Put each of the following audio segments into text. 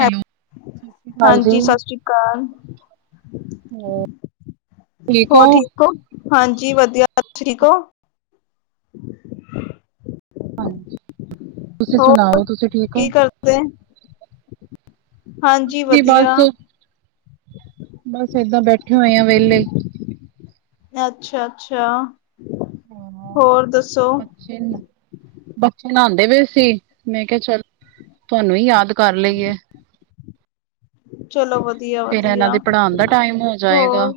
Hello. ਸਤਿ ਸ੍ਰੀ ਅਕਾਲ ਜੀ, ਹਾਂਜੀ, ਸਤਿ ਸ੍ਰੀ ਅਕਾਲ। ਹੋਰ ਠੀਕ ਹੋ? ਹਾਂਜੀ ਵਧੀਆ, ਤੁਸੀ ਠੀਕ ਹੋ? [inaudible] ਹਾਂਜੀ, ਤੁਸੀ ਹੋਰ ਸੁਣਾਓ, ਤੁਸੀ ਠੀਕ ਹੋ। ਕੀ ਕਰਦੇ ਕੁਛ ਹਾਂਜੀ ਵੀ ਬਸ, ਵਧੀਆ ਬਸ ਏਦਾਂ ਬੈਠੇ ਹੋਏ ਆ ਵੇਲੇ। ਅੱਛਾ-ਅੱਛਾ, ਹਾਂ। ਹੋਰ ਦੱਸੋ। [unintelligible] ਬੱਚੇ ਨਹਾਂਦੇ ਪੇ ਸੀ, ਮੈਂ ਕਿਹਾ ਚੱਲ ਤੁਹਾਨੂੰ ਹੀ ਯਾਦ ਕਰ ਲਈਏ। ਚਲੋ ਵਧੀਆ- ਫੇਰ ਏਨਾ ਵਧੀਆ ਦੇ ਪੜਾਨ ਦਾ ਟਾਈਮ ਹੋ ਜਾਏਗਾ। ਹੋਰ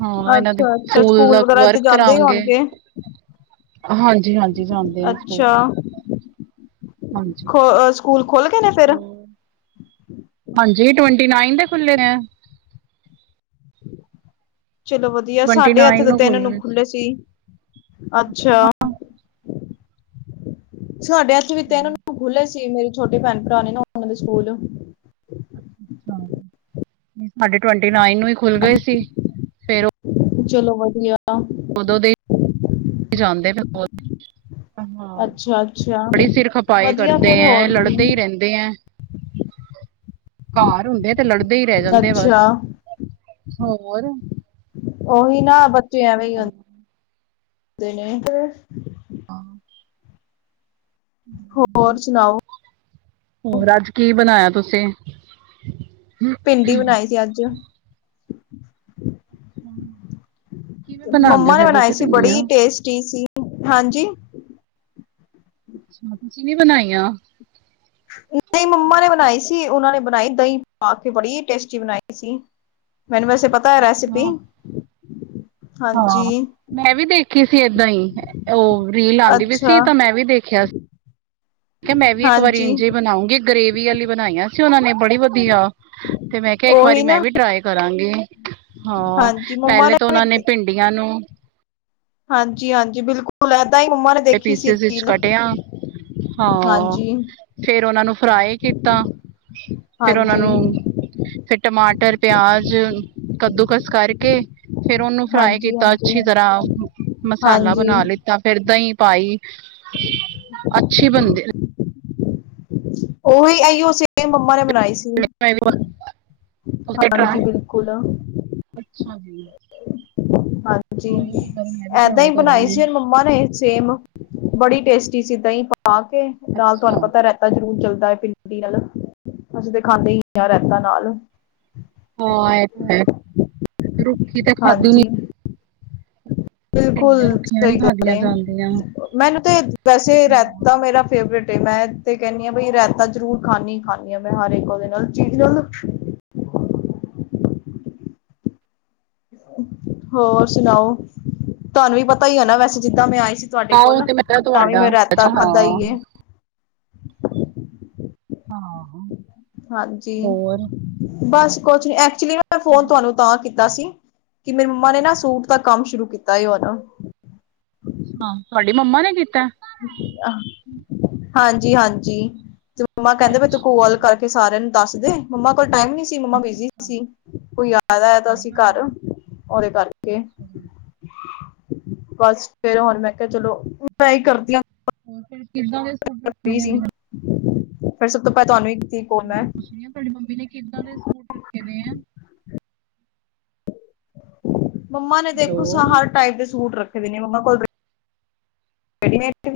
ਹਾਂ ਇਹਨਾਂ ਦੇ ਅੱਛਾ-ਅੱਛਾ, ਸਕੂਲ ਦਾ ਵਗੈਰਾ ਤੇ ਜਾਂਦੇ ਹੀ ਹੋਣਗੇ। ਹਾਂਜੀ-ਹਾਂਜੀ, ਜਾਂਦੇ ਐ ਸਕੂਲ। ਅੱਛਾ ਹਾਂਜੀ। ਖੋ ਅ ਸਕੂਲ ਖੋਲ੍ਹ ਗੇ ਨੇ? ਫਿਰ ਹੋਰ, ਹਾਂਜੀ ਟਵੰਟੀ ਨਾਈਨ ਦੇ ਖੁੱਲੇ ਐ। ਚਲੋ ਵਧੀਆ, ਟਵੰਟੀ ਸਾਡੇ ਏਥੇ ਨਾਈਨ ਦੇ ਤਿੰਨ ਨੂੰ ਖੁੱਲਣੇ। ਖੁੱਲੇ ਸੀ, ਅੱਛਾ। ਸਾਡੇ ਏਥੇ ਵੀ ਤਿੰਨ ਨੂੰ ਖੁੱਲ੍ਹੇ ਸੀ, ਮੇਰੇ ਛੋਟੇ ਭੈਣ-ਭਰਾ ਨੇ ਨਾ, ਓਨਾਂ ਦੇ ਸਕੂਲ। ਅੱਛਾ, ਨੀ ਸਾਡੇ ਟਵੈਂਟੀ ਨਾਈਨ ਨੂੰ ਹੀ ਖੁੱਲ ਗਏ ਸੀ। ਫੇਰ ਚਲੋ ਵਧੀਆ। ਉਦੋਂ ਦੇ- ਜਾਂਦੇ ਪਏ [inaudible] ਹਾਂ, ਅੱਛਾ ਅੱਛਾ ਬੜੀ ਸਿਰ ਖਪਾਏ ਵਧੀਆ ਕਰਦੇ ਫੇਰ ਐ, ਹੋਰ ਲੜਦੇ ਹੀ ਕੀ ਰਹਿੰਦੇ ਐ। ਘਰ ਹੁੰਦੇ ਤੇ ਲੜਦੇ ਹੀ ਰਹਿ ਜਾਂਦੇ ਅੱਛਾ ਬਸ। ਹੋਰ ਓਹੀ ਨਾ ਬੱਚੇ ਐਵੇਂ ਹੀ [unintelligible] ਦੇ ਨੇ। ਹਾਂ। ਹੋਰ ਸੁਣਾਓ। ਹੋਰ ਅੱਜ ਕੀ ਬਣਾਇਆ ਤੁਸੀ? ਭਿੰਡੀ ਬਨਾਈ ਸੀ ਅੱਜ। ਕਿਵੇਂ ਬਣਾਉਂਦੇ ਹੋ ਮੰਮਾ ਨੇ ਫਿਰ ਬਨਾਈ ਤੁਸੀਂ ਸੀ, ਭਿੰਡੀਆਂ ਬੜੀ ਟੇਸਟੀ ਸੀ, ਹਾਂਜੀ ਅੱਛਾ, ਤੁਸੀ ਨੀ ਬਨਾਈਆਂ? ਨਹੀ ਮੰਮਾ ਨੇ ਬਨਾਈ ਸੀ, ਉਹਨਾ ਨੇ ਬਨਾਈ ਦਹੀ ਪਾ ਕੇ, ਬੜੀ ਟੇਸਟੀ ਬਨਾਈ ਸੀ। ਮੈਨੂੰ ਵੈਸੇ ਪਤਾ ਐ ਰੈਸਿਪੀ। ਹਾਂ ਹਾਂ ਹਾਂਜੀ ਮੈਂ ਵੀ ਦੇਖੀ ਸੀ ਏਦਾਂ ਹੀ, ਉਹ ਰੀਲ ਆਂਦੀ ਪਈ ਅੱਛਾ ਸੀ ਤੇ ਮੈ ਵੀ ਦੇਖਿਆ ਠੀਕ ਐ, ਮੈ ਵੀ ਇੱਕ ਵਾਰੀ ਹਾਂਜੀ ਇੰਝ ਹੀ ਬਨਾਉਂਗੀ ਗ੍ਰਰੇਵੀ ਵਾਲੀ ਬਨਾਈਆਂ ਸੀ ਓਨਾਂ ਨੇ ਬੜੀ ਵਧੀਆ ਤੇ ਮੈ ਕਿਹਾ ਇੱਕ ਵਾਰੀ ਉਹੀ ਮੈ ਨਾ ਵੀ ਟਰਾਈ ਕਰਾਗੀ। ਹਾਂ, ਹਾਂਜੀ ਮੰਮਾ ਪਹਿਲੇ ਤਾਂ ਵੀ ਉਹਨਾਂ ਨੇ ਭਿੰਡੀਆਂ ਨੂੰ ਹਾਂਜੀ-ਹਾਂਜੀ ਬਿਲਕੁਲ, ਏਦਾਂ ਹੀ ਮੰਮਾ ਨੇ ਦੇਖੀ ਸੀ ਪਿਸੀਜ਼ 'ਚ ਰੀਲ ਕਟਿਆ, ਹਾਂ। ਹਾਂਜੀ ਫੇਰ ਓਨਾਂ ਨੂੰ ਫਰਾਈ ਕੀਤਾ, ਫੇਰ ਓਨਾਂ ਹਾਂਜੀ ਨੂੰ ਫੇਰ ਟਮਾਟਰ, ਪਿਆਜ ਕੱਦੂਕਸ ਕਰਕੇ ਫੇਰ ਉਹਨੂੰ ਫਰਾਈ ਹਾਂਜੀ ਕੀਤਾ ਅੱਛੀ ਹਾਂਜੀ ਤਰ੍ਹਾਂ, ਮਸਾਲਾ ਹਾਂਜੀ ਬਣਾ ਲਿੱਤਾ ਫੇਰ ਦਹੀਂ ਪਾਈ, ਅੱਛੀ ਬਣਦੇ, ਉਹੀ ਅਹੀ ਉਸੇ ਮੰਮਾ ਨੇ ਬਣਾਈ ਸੀ। ਹਾਂਜੀ, ਬਿਲਕੁਲ। ਅੱਛਾ ਜੀ। ਹਾਂਜੀ, ਕੋਈ ਨੀ ਮੈਂ ਵੀ ਏਦਾਂ ਹੀ ਟਰਾਈ ਬਣਾਈ ਕਰਾਂਗੀ ਸੀ ਉਹ ਮੰਮਾ ਨੇ ਸੇਮ ਬੜੀ ਟੇਸਟੀ ਸੀ ਦਹੀਂ ਪਾ ਕੇ ਨਾਲ ਤੁਹਾਨੂੰ ਅੱਛਾ ਪਤਾ ਰਹਿ ਤਾ ਜ਼ਰੂਰ ਚੱਲਦਾ ਹੈ ਪਿੰਡੀ ਨਾਲ ਅਸੀਂ ਤਾਂ ਖਾਂਦੇ ਹੀ ਨੀ ਰਾਇਤਾ ਨਾਲ। ਹਾਂ ਇਹ ਤਾਂ ਹੈ, ਰੁੱਖੀ ਤੇ ਖਾਦੀ ਨੀ, ਹਾਂਜੀ ਬਿਲਕੁਲ ਭਿੰਡੀਆਂ ਰੁੱਖੀਆਂ ਨੀ ਸਹੀ ਗੱਲ ਖਾਧੀਆਂ ਹੈ। ਜਾਂਦੀਆਂ ਮੈਨੂੰ ਤਾਂ ਵੈਸੇ ਰਹਿਤਾ ਮੇਰਾ ਫੇਵਰੇਟ ਏ, ਮੈਂ ਤੇ ਕਹਿੰਦੀ ਆ ਵੀ ਰਾਇਤਾ ਜਰੂਰ ਖਾਂਦੀ-ਖਾਂਦੀ ਮੈਂ ਹਰ ਇੱਕ ਉਹਦੇ ਨਾਲ ਚੀਜ਼ ਨਾਲ ਹੋਰ ਸੁਣਾਓ, ਤੁਹਾਨੂੰ ਵੀ ਪਤਾ ਹੀ ਹੈ ਨਾ ਵੈਸੇ ਜਿੱਦਾਂ ਮੈਂ ਆਏ ਸੀ ਤੁਹਾਡੇ ਹਾਂ ਉਹ ਕੋਲ, ਤੇ ਮੈਂ ਕਿਹਾ ਤਾਂ ਵੀ ਤੁਹਾਡਾ ਮੈਂ ਰਾਇਤਾ ਅੱਛਾ ਹਾਂ ਖਾਧਾ ਈਏ। ਆਹੋ। ਹਾਂਜੀ, ਬਸ ਕੁਛ ਨੀ ਐ, ਐਕਚੁਲੀ ਮੈਂ ਫੋਨ ਤੁਹਾਨੂੰ ਤਾਂ ਕੀਤਾ ਸੀ, ਕਿ ਮੇਰੀ ਮੰਮਾ ਨੇ ਨਾ ਸੂਟ ਦਾ ਕੰਮ ਸ਼ੁਰੂ ਕੀਤਾ ਉਹ ਨਾ। ਹਾਂ, ਤੁਹਾਡੀ ਮੰਮਾ ਨੇ ਕੀਤਾ? ਹਾਂਜੀ-ਹਾਂਜੀ, ਮੰਮਾ ਕਹਿੰਦੇ ਵੀ ਤੂੰ ਕੋਲ ਅੱਛਾ ਕਰਕੇ ਸਾਰਿਆਂ ਨੂੰ ਦੱਸ ਦੇ, ਮੰਮਾ ਕੋਲ ਟਾਈਮ ਨੀ ਸੀ ਮੰਮਾ ਬਿਜੀ ਸੀ, ਕੋਈ ਆਇਆ ਹੈਗਾ ਕੋਈ ਸੀ ਗੱਲ ਘਰ। ਨੀ, ਉਹਦੇ ਕਰਕੇ। ਬਸ ਫੇਰ ਹੁਣ ਮੈਂ ਕਿਹਾ ਚਲੋ ਮੈਂ ਹੀ ਕਰਦੀ ਹਾਂ। ਔਰ ਫੇਰ, [unintelligible] ਫਿਰ ਸਭ ਤੋਂ ਪਤਾ ਨੀ ਤੀ, ਨਹੀਂ ਕੁੱਛ ਨੀ ਆ, ਤੁਹਾਡੀ ਮੰਮੀ ਨੇ ਕਿੱਦਾਂ ਦੇ ਸੂਟ ਰੱਖੇ ਦੇ ਆ? ਮੰਮਾ ਨੇ ਦੇਖੋ ਹੈਲੋ ਹਰ ਟਾਈਪ ਦੇ ਸੂਟ ਰੱਖੇ ਮੰਮਾ ਕੋਲ ਰਡੀਮੇਡ [unintelligible] ਚ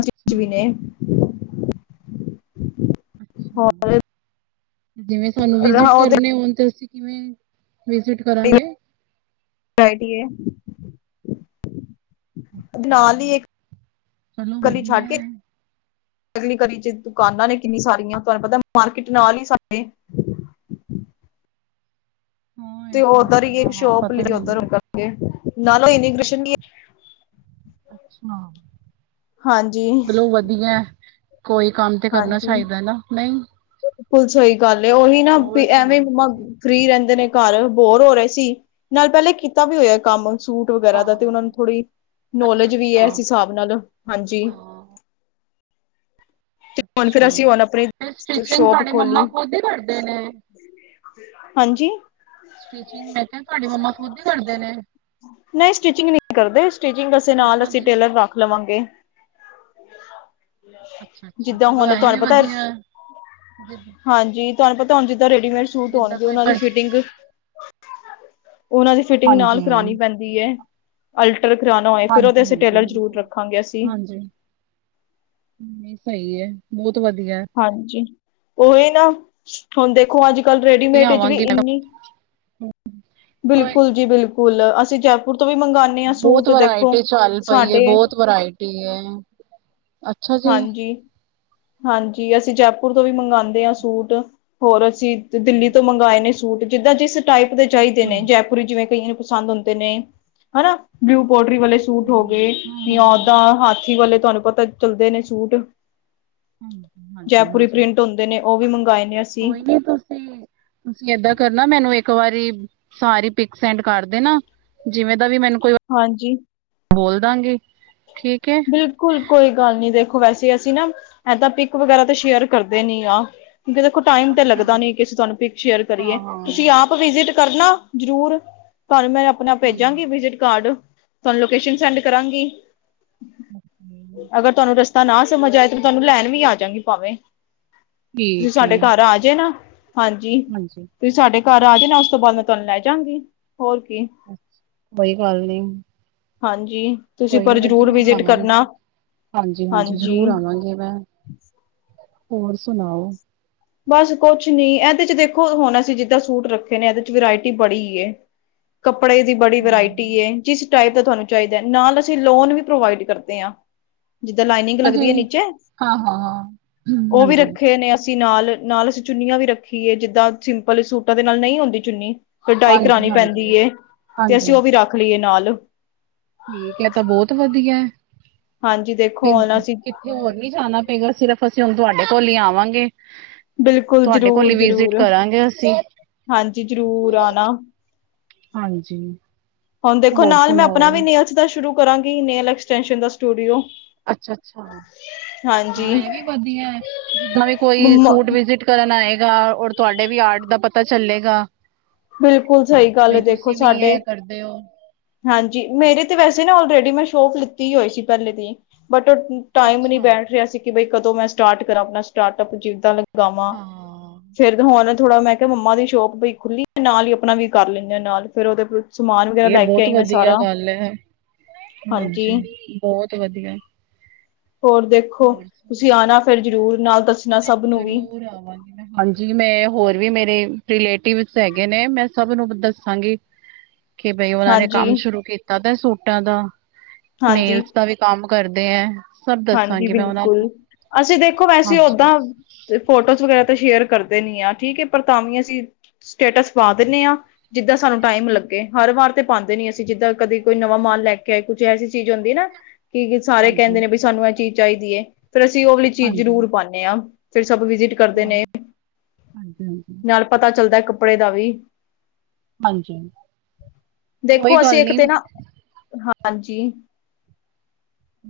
ਅੱਛਾ ਵੀ ਨੇ [unintelligible] ਅੱਛਾ, ਹੋਰ ਜਿਵੇਂ ਸਾਨੂੰ ਵਿਜਿਟ ਉਹਦੇ ਕਰਨੇ ਹੋਣ ਤੇ ਅਸੀਂ, ਕਿਵੇਂ ਵਿਜਿਟ ਕਰਾਂਗੇ? ਬੈਠੀਏ, ਨਾਲ ਹੀ ਇੱਕ, ਚਲੋ ਗਲੀ ਛੱਡ ਵਧੀਆ ਕੇ, ਹੈ ਅਗਲੀ ਗੱਲੀ ਚ ਦੁਕਾਨਾਂ ਨੇ ਕਿੰਨੀ ਸਾਰੀਆਂ ਤੁਹਾਨੂੰ ਪਤਾ ਮਾਰਕੀਟ ਨਾਲ ਹੀ ਸਾਡੇ। ਹਾਂ ਇਹ ਤੇ ਤਾਂ ਉੱਧਰ ਹੈ ਹੀ ਹਾਂ ਹਾਂ ਸ਼ੋਪ ਪਤਾ ਉੱਧਰ ਮੈਨੂੰ ਕਰਨਣਗੇ ਨਾਲੇ ਇੰਨੀ ਕ੍ਰਿਸ਼ਨ ਅੱਛਾ, ਹਾਂਜੀ ਮਤਲਬ ਵਧੀਆ। ਕੋਈ ਕੰਮ ਤੇ ਕਰਨਾ ਚਾਹੀਦਾ ਨਾ, ਨਹੀਂ। ਬੲੀ ਸਈ ਗੱਲ ਏ ਉਹੀ ਨਾ ਹੋਰ ਵੀ ਐਵੇਂ ਸੁਣਾਓ ਮੰਮਾ ਤੁਸੀਂ ਫਰੀ ਰਹਿੰਦੇ ਨੇ ਘਰ ਬੋਰ ਹੋ ਰਹੇ ਸੀ ਨਾਲ ਪਹਿਲੇ ਕੀਤਾ ਵੀ ਹੋਇਆ ਕੰਮ। ਸੂਟ ਵਗੈਰਾ ਦਾ ਤੇ ਉਹਨਾਂ ਨੂੰ ਹਾਂ ਥੋੜ੍ਹੀ ਅੱਛਾ ਨੋਲੇਜ ਵੀ ਅੱਛਾ ਹੈ, ਇਸ ਹਿਸਾਬ ਨਾਲ, ਹਾਂਜੀ। ਹਾਂ ਤੇ ਹੁਣ ਅੱਛਾ ਫਿਰ ਅਸੀਂ ਹੁਣ ਆਪਣੀ ਫਿਰ ਸਟਿਚਿੰਗ ਸ਼ੋਪ ਤੁਹਾਡੇ ਖੋਲੀ। ਮੰਮਾ ਖੁਦ ਹੀ ਕਰਦੇ ਨੇ ਹਾਂਜੀ। ਸਟਿਚਿੰਗ ਮੈਂ ਕਿਹਾ ਤੁਹਾਡੀ ਮੰਮਾ ਖੁਦ ਹੀ ਕਰਦੇ ਨੇ? ਨਹੀਂ ਸਟਿਚਿੰਗ ਨਹੀਂ ਕਰਦੇ ਸਟਿਚਿੰਗੇ ਨਾਲ ਸੂਟਾਂ ਅਸੀਂ ਦੀ ਟੇਲਰ ਰੱਖ ਲਵਾਂਗੇ। [inaudible] ਅੱਛਾ-ਅੱਛਾ, ਜਿੱਦਾਂ ਚਲੋ ਹੁਣ ਇਹ ਵੀ ਤੁਹਾਨੂੰ ਪਤਾ ਵਧੀਆ ਜ ਹਾਂਜੀ, ਤੁਹਾਨੂੰ ਪਤਾ ਹੁਣ ਜਿੱਦਾਂ ਰੈਡੀਮੇਡ ਸੂਟ ਜਿੱਦਾਂ ਆਉਣਗੇ ਕੋਈ ਉਹਨਾਂ ਦੀ ਪਰ ਫਿਟਿੰਗ, ਉਹਨਾਂ ਦੀ ਫਿਟਿੰਗ ਹਾਂਜੀ ਨਾਲ, ਕਰਾਉਣੀ ਪੈਂਦੀ ਹੈ ਅਲਟਰ ਕਰਾਉਣਾ ਹੋਏ ਫੇਰ ਉਹਦੇ ਹਾਂਜੀ ਅਸੀਂ ਹਾਂਜੀ ਟੇਲਰ ਜ਼ਰੂਰ ਬਿਲਕੁਲ ਰੱਖਾਂਗੇ ਅਸੀਂ। ਹਾਂਜੀ ਨਹੀਂ, ਸਹੀ ਆ ਬਹੁਤ ਵਧੀਆ। ਹਾਂਜੀ, ਉਹੀ ਨਾ, ਹੁਣ ਦੇਖੋ ਅੱਜ ਕੱਲ ਹੈ। ਰੈਡੀਮੇਟ ਵਿੱਚ ਵੀ ਆਵਾਂਗੀ ਮੈਂ। ਇੰਨੀ, ਕੋਈ ਬਿਲਕੁਲ ਜੀ ਬਿਲਕੁਲ ਫੁੱਲ ਅਸੀਂ ਜੈਪੁਰ ਤੋਂ ਵੀ ਮੰਗਗਾਉਣੇ ਬਹੁਤ ਵਰਾਇਟੀ ਚੱਲ ਪਈ ਹੈ ਬਹੁਤ ਵਰਾਇਟੀ ਹੈ ਅੱਛਾ ਜੀ ਹਾਂਜੀ, ਹਾਂਜੀ ਅਸੀਂ ਜੈਪੁਰ ਤੋਂ ਵੀ ਮੰਗਵਾਉਂਦੇ ਹਾਂ ਸੂਟ ਹੋਰ ਅਸੀਂ ਦਿੱਲੀ ਤੋਂ ਮੰਗਵਾਏ ਨੇ ਸੂਟ ਜਿੱਦਾਂ ਜਿਸ ਟਾਈਪ ਦੇ ਚਾਹੀਦੇ ਨੇ ਅੱਛਾ ਜੈ ਜਿਵੇਂ ਕਈਆਂ ਨੂੰ ਪਸੰਦ ਹੁੰਦੇ ਨੇ ਹਨਾ ਬਲਿਊ ਪੋਡਰੀ ਵਾਲੇ ਸੂਟ ਹੋ ਗਏ ਕੋਈ ਹਾਂ ਜਾਂ ਓਦਾਂ ਹਾਥੀ ਵਾਲੇ ਤੁਹਾਨੂੰ ਪਤਾ ਚੱਲਦੇ ਨੇ ਸੂਟ ਹਾਂਜੀ ਹਾਂਜੀ ਜੈਪੁਰੀ ਹਾਂਜੀ, ਪ੍ਰਿੰਟ ਹੁੰਦੇ ਨੇ ਉਹ ਵੀ ਮੰਗਵਾਏ ਨੇ ਅਸੀਂ ਕੋਈ ਨੀ ਤੁਸੀਂ ਤੁਸੀਂ ਏਦਾਂ ਕਰਨਾ ਮੈਨੂੰ ਇੱਕ ਵਾਰੀ ਸਾਰੀ ਪਿਕ ਸੈਂਡ ਕਰਦੇ ਨਾ ਜਿਵੇਂ ਦਾ ਵੀ ਮੈਨੂੰ ਕੋਈ ਹਾਂਜੀ ਬੋਲਦਾਂ ਗਏ ਠੀਕ ਬਿਲਕੁਲ ਕੋਈ ਗੱਲ ਨੀ ਦੇਖੋ ਵੈਸੇ ਅਸੀਂ ਨਾ ਇਦਾਂ ਤਾਂ ਪਿਕ ਵਗੈਰਾ ਤੇ ਸ਼ੇਅਰ ਕਰਦੇ ਨੀ ਆ ਕਿਉਂਕਿ ਦੇਖੋ ਟਾਈਮ ਤੇ ਅੱਛਾ ਲੱਗਦਾ ਜੀ ਨੀ ਕਿਸੇ ਤੁਹਾਨੂੰ ਪਿਕ ਸ਼ੇਅਰ ਕਰੀਏ ਹਾਂ ਹਾਂ ਤੁਸੀਂ ਆਪ ਵਿਜਿਟ ਕਰਨਾ ਜਰੂਰ ਤੁਹਾਨੂੰ ਮੈਂ ਆਪਣੇ ਆਪ ਠੀਕ ਭੇਜਾਂਗੀ ਵਿਜਿਟ ਕਾਰਡ ਤੁਹਾਨੂੰ ਲੋਕੇਸ਼ਨ ਸੈਂਡ ਕਰਾਂਗੀ ਓਕੇ, ਅਗਰ ਤੁਹਾਨੂੰ ਰਸਤਾ ਨਾ ਸਮਝ ਆਏ ਤੇ ਤੁਹਾਨੂੰ ਲੈਣ ਵੀ ਆ ਜਾਵਾਂਗੀ ਭਾਵੇਂ ਤੁਸੀਂ ਠੀਕ ਹੈ ਸਾਡੇ ਘਰ ਆਜੇ ਨਾ, ਹਾਂਜੀ ਤੁਸੀਂ ਸਾਡੇ ਘਰ ਆ ਜਾ ਨਾ ਉਸ ਤੋਂ ਬਾਅਦ ਮੈਂ ਤੁਹਾਨੂੰ ਲੈ ਜਾਵਾਂਗੀ, ਹੋਰ ਕੀ ਅੱਛਾ, ਕੋਈ ਗੱਲ ਨੀ ਹਾਂਜੀ, ਤੁਸੀਂ ਕੋਈ ਨੀ ਪਰਜ ਮੈਂ ਜ਼ਰੂਰ ਆਵਾਂਗੀ, ਹਾਂਜੀ- ਹਾਂਜੀ ਜ਼ਰੂਰ ਆਵਾਂਗੀ ਹਾਂਜੀ ਮੈਂ, ਹੋਰ ਸੁਣਾਓ ਬਸ ਕੁਛ ਨੀ ਇਹਦੇ ਚ ਦੇਖੋ ਹੁਣ ਅਸੀਂ ਜਿੱਦਾਂ ਸੂਟ ਰੱਖੇ ਨੇ ਇਹਦੇ ਚ ਵਰਾਇਟੀ ਬੜੀ ਕੱਪੜੇ ਦੀ ਬੜੀ ਵਰਾਇਟੀ ਹਾਂ ਏ, ਜਿਸ ਟਾਈਪ ਦਾ ਤੁਹਾਨੂੰ ਚਾਹੀਦਾ, ਨਾਲ ਅਸੀਂ ਲੋਨ ਵੀ ਪ੍ਰੋਵਾਈਡ ਕਰਦੇ ਹਾਂ ਜਿੱਦਾਂ ਲਾਈਨਿੰਗ ਲੱਗਦੀ ਹੈ ਹਾਂਜੀ, ਨੀਚੇ, ਹਾਂ-ਹਾਂ-ਹਾਂ, ਹੂੰ, ਉਹ ਵੀ ਹਾਂਜੀ, ਰੱਖੇ ਨੇ ਅਸੀਂ ਨਾਲ ਨਾਲ ਅਸੀਂ ਚੁੰਨੀਆਂ ਵੀ ਰੱਖੀਏ ਜਿੱਦਾਂ ਸਿੰਪਲ ਸੂਟਾਂ ਦੇ ਨਾਲ, ਨਹੀਂ ਹੁੰਦੀ ਚੁੰਨੀ ਡਾਈ ਕਰਾਉਣੀ ਹਾਂਜੀ-ਹਾਂਜੀ, ਪੈਂਦੀ ਏ, ਤੇ ਹਾਂਜੀ। ਅਸੀਂ ਹਾਂਜੀ। ਉਹ ਵੀ ਰੱਖ ਲਈਏ ਨਾਲ ਠੀਕ ਹੈ ਤਾਂ ਬਹੁਤ ਵਧੀਆ, ਹਾਂਜੀ ਦੇਖੋ ਫਿਰ ਹੁਣ ਅਸੀਂ ਹੋਰ ਨੀ ਜਾਣਾ ਪਏਗਾ, ਸਿਰਫ਼ ਅਸੀਂ ਹੁਣ ਤੁਹਾਡੇ ਕੋਲ ਹੀ ਆਵਾਂਗੇ ਬਿਲਕੁਲ ਤੁਹਾਡੇ ਕੋਲ ਜ਼ਰੂਰ ਈ ਵਿਜਿਟ ਜ਼ਰੂਰ, ਕਰਾਂਗੇ ਅਸੀਂ, ਹਾਂਜੀ ਜ਼ਰੂਰ ਆਉਣਾ ਹਾਂਜੀ, ਹੁਣ ਦੇਖੋ ਹੋਰ ਨਾਲ ਮੈਂ ਆਪਣਾ ਵੀ ਸੁਣਾਓ? ਨੇਲਸ ਦਾ ਸ਼ੁਰੂ ਕਰਾਂਗੀ, ਨੇਲਸ ਐਕਸਟੈਂਸ਼ਨ ਦਾ ਸਟੂਡੀਓ ਅੱਛਾ, ਅੱਛਾ ਹਾਂ ਹਾਂਜੀ ਇਹ ਵੀ ਵਧੀਆ, ਜਿੱਦਾਂ ਵੀ ਕੋਈ ਮੰਮਾ ਸੂਟ ਵਿਜਟ ਕਰਨ ਆਏਗਾ ਔਰ ਤੁਹਾਡੇ ਵੀ ਆਰਟ ਦਾ ਪਤਾ ਚੱਲੇਗਾ ਬਿਲਕੁਲ ਸਹੀ ਗੱਲ ਬਈ ਹੈ ਦੇਖੋ ਤੁਸੀਂ ਵੀ ਸਾਡੇ ਇਹ ਕਰਦੇ ਓ, ਹਾਂਜੀ ਮੇਰੇ ਤੇ ਵੈਸੇ ਆਲਰੇਡੀ ਮੈਂ ਸ਼ੋਪ ਲਿੱਤੀ ਹੋਈ ਸੀ ਪਹਿਲੇ ਦੀ, ਬਟ ਟਾਈਮ ਨਹੀਂ ਅੱਛਾ, ਬੈਠ ਰਿਹਾ ਸੀ ਕਿ ਬ ਕਦੋਂ ਮੈਂ ਸਟਾਰਟ ਕਰਾਂ ਆਪਣਾ ਸਟਾਰਟਪ ਅਪ ਜਿਦਾਂ ਲਗਾਵਾਂ ਹਾਂ। ਫੇਰ ਹੁਣ ਥੋੜਾ ਮੈਂ ਕਿਹਾ ਮੰਮਾ ਦੀ ਸ਼ੋਕ ਪਈ ਖੁੱਲੀ ਹੈ ਨਾਲ ਹੀ ਆਪਣਾ ਵੀ ਕਰ ਲੈਂਦੇਾ ਨਾਲ ਫੇਿਰ ਉਹਦੇ ਸਮਾਨ ਵਗੈਰਾ ਇਹ ਲੈ ਕੇ ਬਹੁਤ ਆਈ ਮੈਂ ਵਧੀਆ ਸਾਰਾ ਗੱਲ ਐ, ਹਾਂਜੀ, ਬਹੁਤ ਵਧੀਆ ਹੋਰ ਦੇਖੋ, ਹੋਰ ਤੁਸੀਂ ਆਉਣਾ ਫਿਰ ਸੁਣਾਓ? ਜ਼ਰੂਰ ਨਾਲ ਦੱਸਣਾ ਸਭ ਬਸ ਨੂੰ ਵੀ ਜ਼ਰੂਰ ਆਵਾਂਗੀ ਹਾਂਜੀ, ਮੈਂ ਹੋਰ ਵੀ ਮੇਰੇ ਰਿਲੇਟਿਵਸ ਹੈਗੇ ਨੇ, ਮੈਂ ਸਭ ਨੂੰ ਦੱਸਾਂਗੀ ਕਿ ਬਈ ਉਹਨਾਂ ਨੇ ਹਾਂਜੀ ਕੰਮ ਸ਼ੁਰੂ ਕੀਤਾ ਤੇ ਸੂਟਾਂ ਦਾ, ਹਾਂਜੀ ਨੇਲਸ ਦਾ ਵੀ ਕੰਮ ਕਰਦੇ ਹੈ ਸਭ ਹਾਂਜੀ ਦੱਸਾਂਗੀ ਮੈਂ ਉਹਨਾਂ ਨੂੰ ਬਿਲਕੁਲ, ਅਸੀਂ ਦੇਖੋ ਵੈਸੇ ਹਾਂਜੀ ਓਦਾਂ ਤੇ ਫੋਟੋਜ਼ ਵਗੈਰਾ ਤਾਂ ਸ਼ੇਅਰ ਕਰਦੇ ਨੀ ਆ, ਠੀਕ ਐ ਪਰ ਤਾਂ ਵੀ ਅਸੀਂ ਸਟੇਟਸ ਪਾ ਦਿੰਦੇ ਆ ਜਿੱਦਾਂ ਸਾਨੂੰ ਟਾਈਮ ਲੱਗੇ, ਹਰ ਵਾਰ ਤੇ ਪਾਂਦੇ ਨੀ ਅਸੀਂ, ਜਿੱਦਾਂ ਕਦੀ ਕੋਈ ਨਵਾਂ ਮਾਲ ਲੈ ਕੇ ਆਏ, ਕੁਛ ਐਸੀ ਚੀਜ਼ ਹੁੰਦੀ ਨਾ ਕਿ ਕਿ ਸਾਰੇ ਕੈਂਦੇ ਹਾਂਜੀ ਨੇ ਵੀ ਸਾਨੂੰ ਇਹ ਚੀਜ਼ ਚਾਹੀਦੀ ਏ, ਫਿਰ ਅਸੀਂ ਉਹ ਵਾਲੀ ਚੀਜ਼ ਹਾਂਜੀ ਜ਼ਰੂਰ ਪਾਂਣ ਏ ਆ, ਫੇਰ ਸਭ ਵਿਜਿਟ ਕਰਦੇ ਨੇ ਅੱਛਾ ਜੀ ਨਾਲ ਪਤਾ ਚੱਲਦਾ ਕੱਪੜੇ ਦਾ ਵੀ ਹਾਂਜੀ। ਕੋਈ ਦੇਖੋ ਅਸੀਂ ਗੱਲ ਇੱਕ ਨਹੀਂ ਤੇ ਨਾ, ਹਾਂਜੀ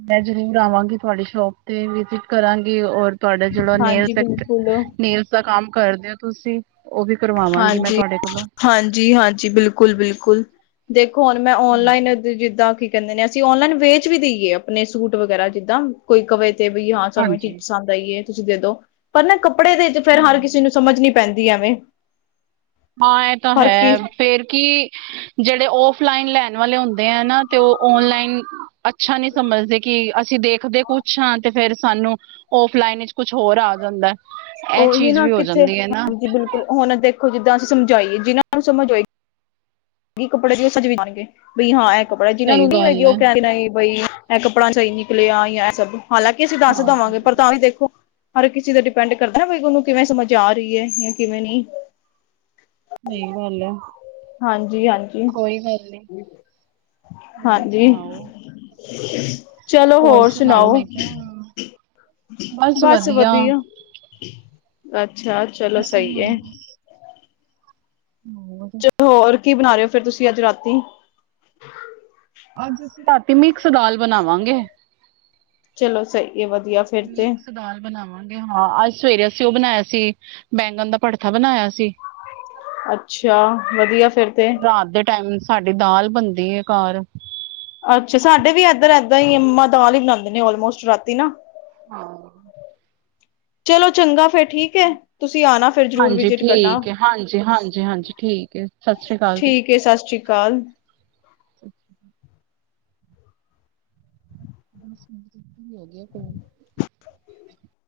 ਮੈਂ ਜ਼ਰੂਰ ਆਵਾਂਗੀ ਤੁਹਾਡੀ ਸ਼ੋਪ ਤੇ ਵਿਜਿਟ ਕਰਾਂਗੀ ਹੋਰ ਤੁਆਡਾ ਜੇੜਾ ਨੇਲ, ਹਾਂਜੀ ਬਿਲਕੁਲ ਨੇਲਸ ਦਾ ਕੰਮ ਕਰਦੇ ਓ ਤੁਸੀਂ, ਉਹ ਵੀ ਕਰਵਾਵਾਂਗੀ ਮੈਂ ਹਾਂਜੀ, ਤੁਹਾਡੇ ਕੋਲੋਂ ਹਾਂਜੀ-ਹਾਂਜੀ, ਬਿਲਕੁਲ-ਬਿਲਕੁਲ। ਦੇਖੋ ਹੁਣ ਮੈਂ ਹਾਂਜੀ ਔਨਲਾਈਨ ਜਿੱਦਾਂ ਕਿ ਕਹਿੰਦੇ ਨੇ ਅਸੀਂ ਓਨਲਾਈਨ ਵੇਚ ਵੀ ਦੇਈਏ ਅਪਣੇ ਸੂਟ ਵਗੈਰਾ ਜਿੱਦਾਂ, ਕੋਈ ਕਵੇ ਤੇ ਬਈ ਹਾਂ ਸਾਨੂੰ ਇਹ ਚੀਜ਼ ਹਾਂਜੀ, ਪਸੰਦ ਸਈ ਏ ਤੁਸੀਂ ਦੇ ਦੋ, ਪਰ ਨਾ ਕੱਪੜੇ ਦੇ ਵਿੱਚ ਫੇਰ ਹਰ ਕਿਸੇ ਹੂੰ। ਨੂੰ ਸਮਝ ਨੀ ਪੈਂਦੀ, ਐਵੇਂ ਹਾਂ ਐ ਤਾਂ ਹਰ ਕੀ ਹੈ, ਫੇਰ ਕੀ ਜੇੜੇ ਔਫਲਾਈਨ ਲੈਣ ਵਾਲੇ ਹੁੰਦੇ ਐ ਨਾ ਤੇ ਉਹ ਔਨਲਾਈਨ ਅੱਛਾ ਨੀ ਸਮਝਦੇ, ਕਿ ਅਸੀਂ ਦੇਖਦੇ ਕੁਛ ਹਾਂ, ਤੇ ਫੇਰ ਸਾਨੂੰ ਔਫਲਾਈਨ ਇਚ, ਕੁਛ ਹੋਰ ਆ ਜਾਂਦਾ। ਹੈ। ਇਹ ਉਹੀ ਚੀਜ਼ ਨਾ ਵੀ ਹੋ ਕਿੱਥੇ? ਜਾਂਦੀ ਹੈ ਨਾ ਹਾਂਜੀ, ਬਿਲਕੁਲ। ਹੁਣ ਦੇਖੋ ਜਿੱਦਾਂ ਅਸੀਂ ਸਮਝਾਈਏ, ਜਿਹਨਾਂ ਨੂੰ ਸਮਝ ਹੋਈ, ਕੱਪੜੇ ਦੀ ਉਹ ਸਮਜ ਵੀ ਜਾਣਗੇ। ਬਈ ਹਾਂ ਇਹ ਕੱਪੜਾ, ਜਿਹਨਾ ਸਹੀ ਨੂੰ ਨੀ ਹੈਗੀ, ਗੱਲ ਉਹ ਹੈ। ਕਹਿੰਦੇ ਬਈ ਇਹ ਕੱਪੜਾ ਸਹੀ ਨਿਕਲਿਆ ਯਾ ਇਹ ਸਬ, ਹਾਲਾਂਕਿ ਅਸੀਂ ਦੱਸ ਹਾਂ ਦਵਾਂਗੇ, ਪਰ ਤਾਂ ਵੀ ਦੇਖੋ ਹਰ ਕਿਸੇ ਦੇ ਡਿਪੈਂਡ ਕਰਦਾ, ਬਈ ਉਹਨੂੰ ਕਿਵੇਂ ਸਮਝ ਆ ਰਈ ਏ, ਯਾ ਕਿਵੇਂ ਨਈ? ਸਈ ਗੱਲ ਐ। ਹਾਂਜੀ-ਹਾਂਜੀ। ਹੋਰ ਸੁਣਾਓ? ਚਲੋ ਹੋਰ ਸੁਣਾਓ? ਬਸ ਵਦੀਆ, ਅੱਛਾ, ਚਲੋ ਅਸੀਂ ਸਈ ਵੀ ਹੁਣ ਏ। ਬਸ ਹੋਰ ਚਲੋ ਹੋਰ ਕੀ ਬਣਾ ਰਏ ਓ, ਫੇਰ ਤੁਸੀਂ ਅੱਜ ਰਾਤੀ। ਅੱਜ ਅਸੀਂ ਰਾਤੀ ਮਿਕਸ ਦਾਲ ਬਣਾਵਾਂਗੇ। ਚਲੋ ਸਈ ਏ ਵਦੀਆ। ਮਿਕਸ ਦਾਲ ਬਣਾਵਾਂਗੇ ਹਾਂ, ਅੱਜ ਸਵੇਰੇ ਅਸੀਂ ਉਹ ਬਣਾਇਆ ਸੀ, ਬੈਂਗਣ ਦਾ ਭੜਥਾ ਬਣਾਇਆ ਸੀ। ਅੱਛਾ, ਵਦੀਆ ਫੇਰ ਤੇ ਰਾਤ ਦੇ ਟਾਈਮ, ਸਾਡੀ ਦਾਲ ਬਣਦੀ ਏ ਘਰ। ਅੱਛਾ, ਸਾਡੇ ਵੀ ਇਧਰ ਏਦਾਂ ਈ ਮੰਮਾ ਦਾਲ ਈ ਬਣਾਂਦੇ ਨੇ, ਆਲਮੋਸਟ ਰਾਤੀ ਨਾ। ਹਾਂ। ਚਲੋ ਚੰਗਾ, ਫੇਰ ਠੀਕ ਠੀਕ ਐ, ਤੁਸੀਂ ਆਣਾ ਫਿਰ, ਜ਼ਰੂਰ ਹਾਂਜੀ ਵਿਜਿਟ ਕਰਨਾ। ਠੀਕ ਹੈ ਹਾਂਜੀ ਹਾਂਜੀ ਹਾਂਜੀ ਠੀਕ ਹੈ ਸਤਿ ਸ਼੍ਰੀ ਅਕਾਲ ਜੀ ਠੀਕ ਏ, ਸਤਿ ਸ੍ਰੀ ਅਕਾਲ। ਹੋ ਗਿਆ ਤੋਂ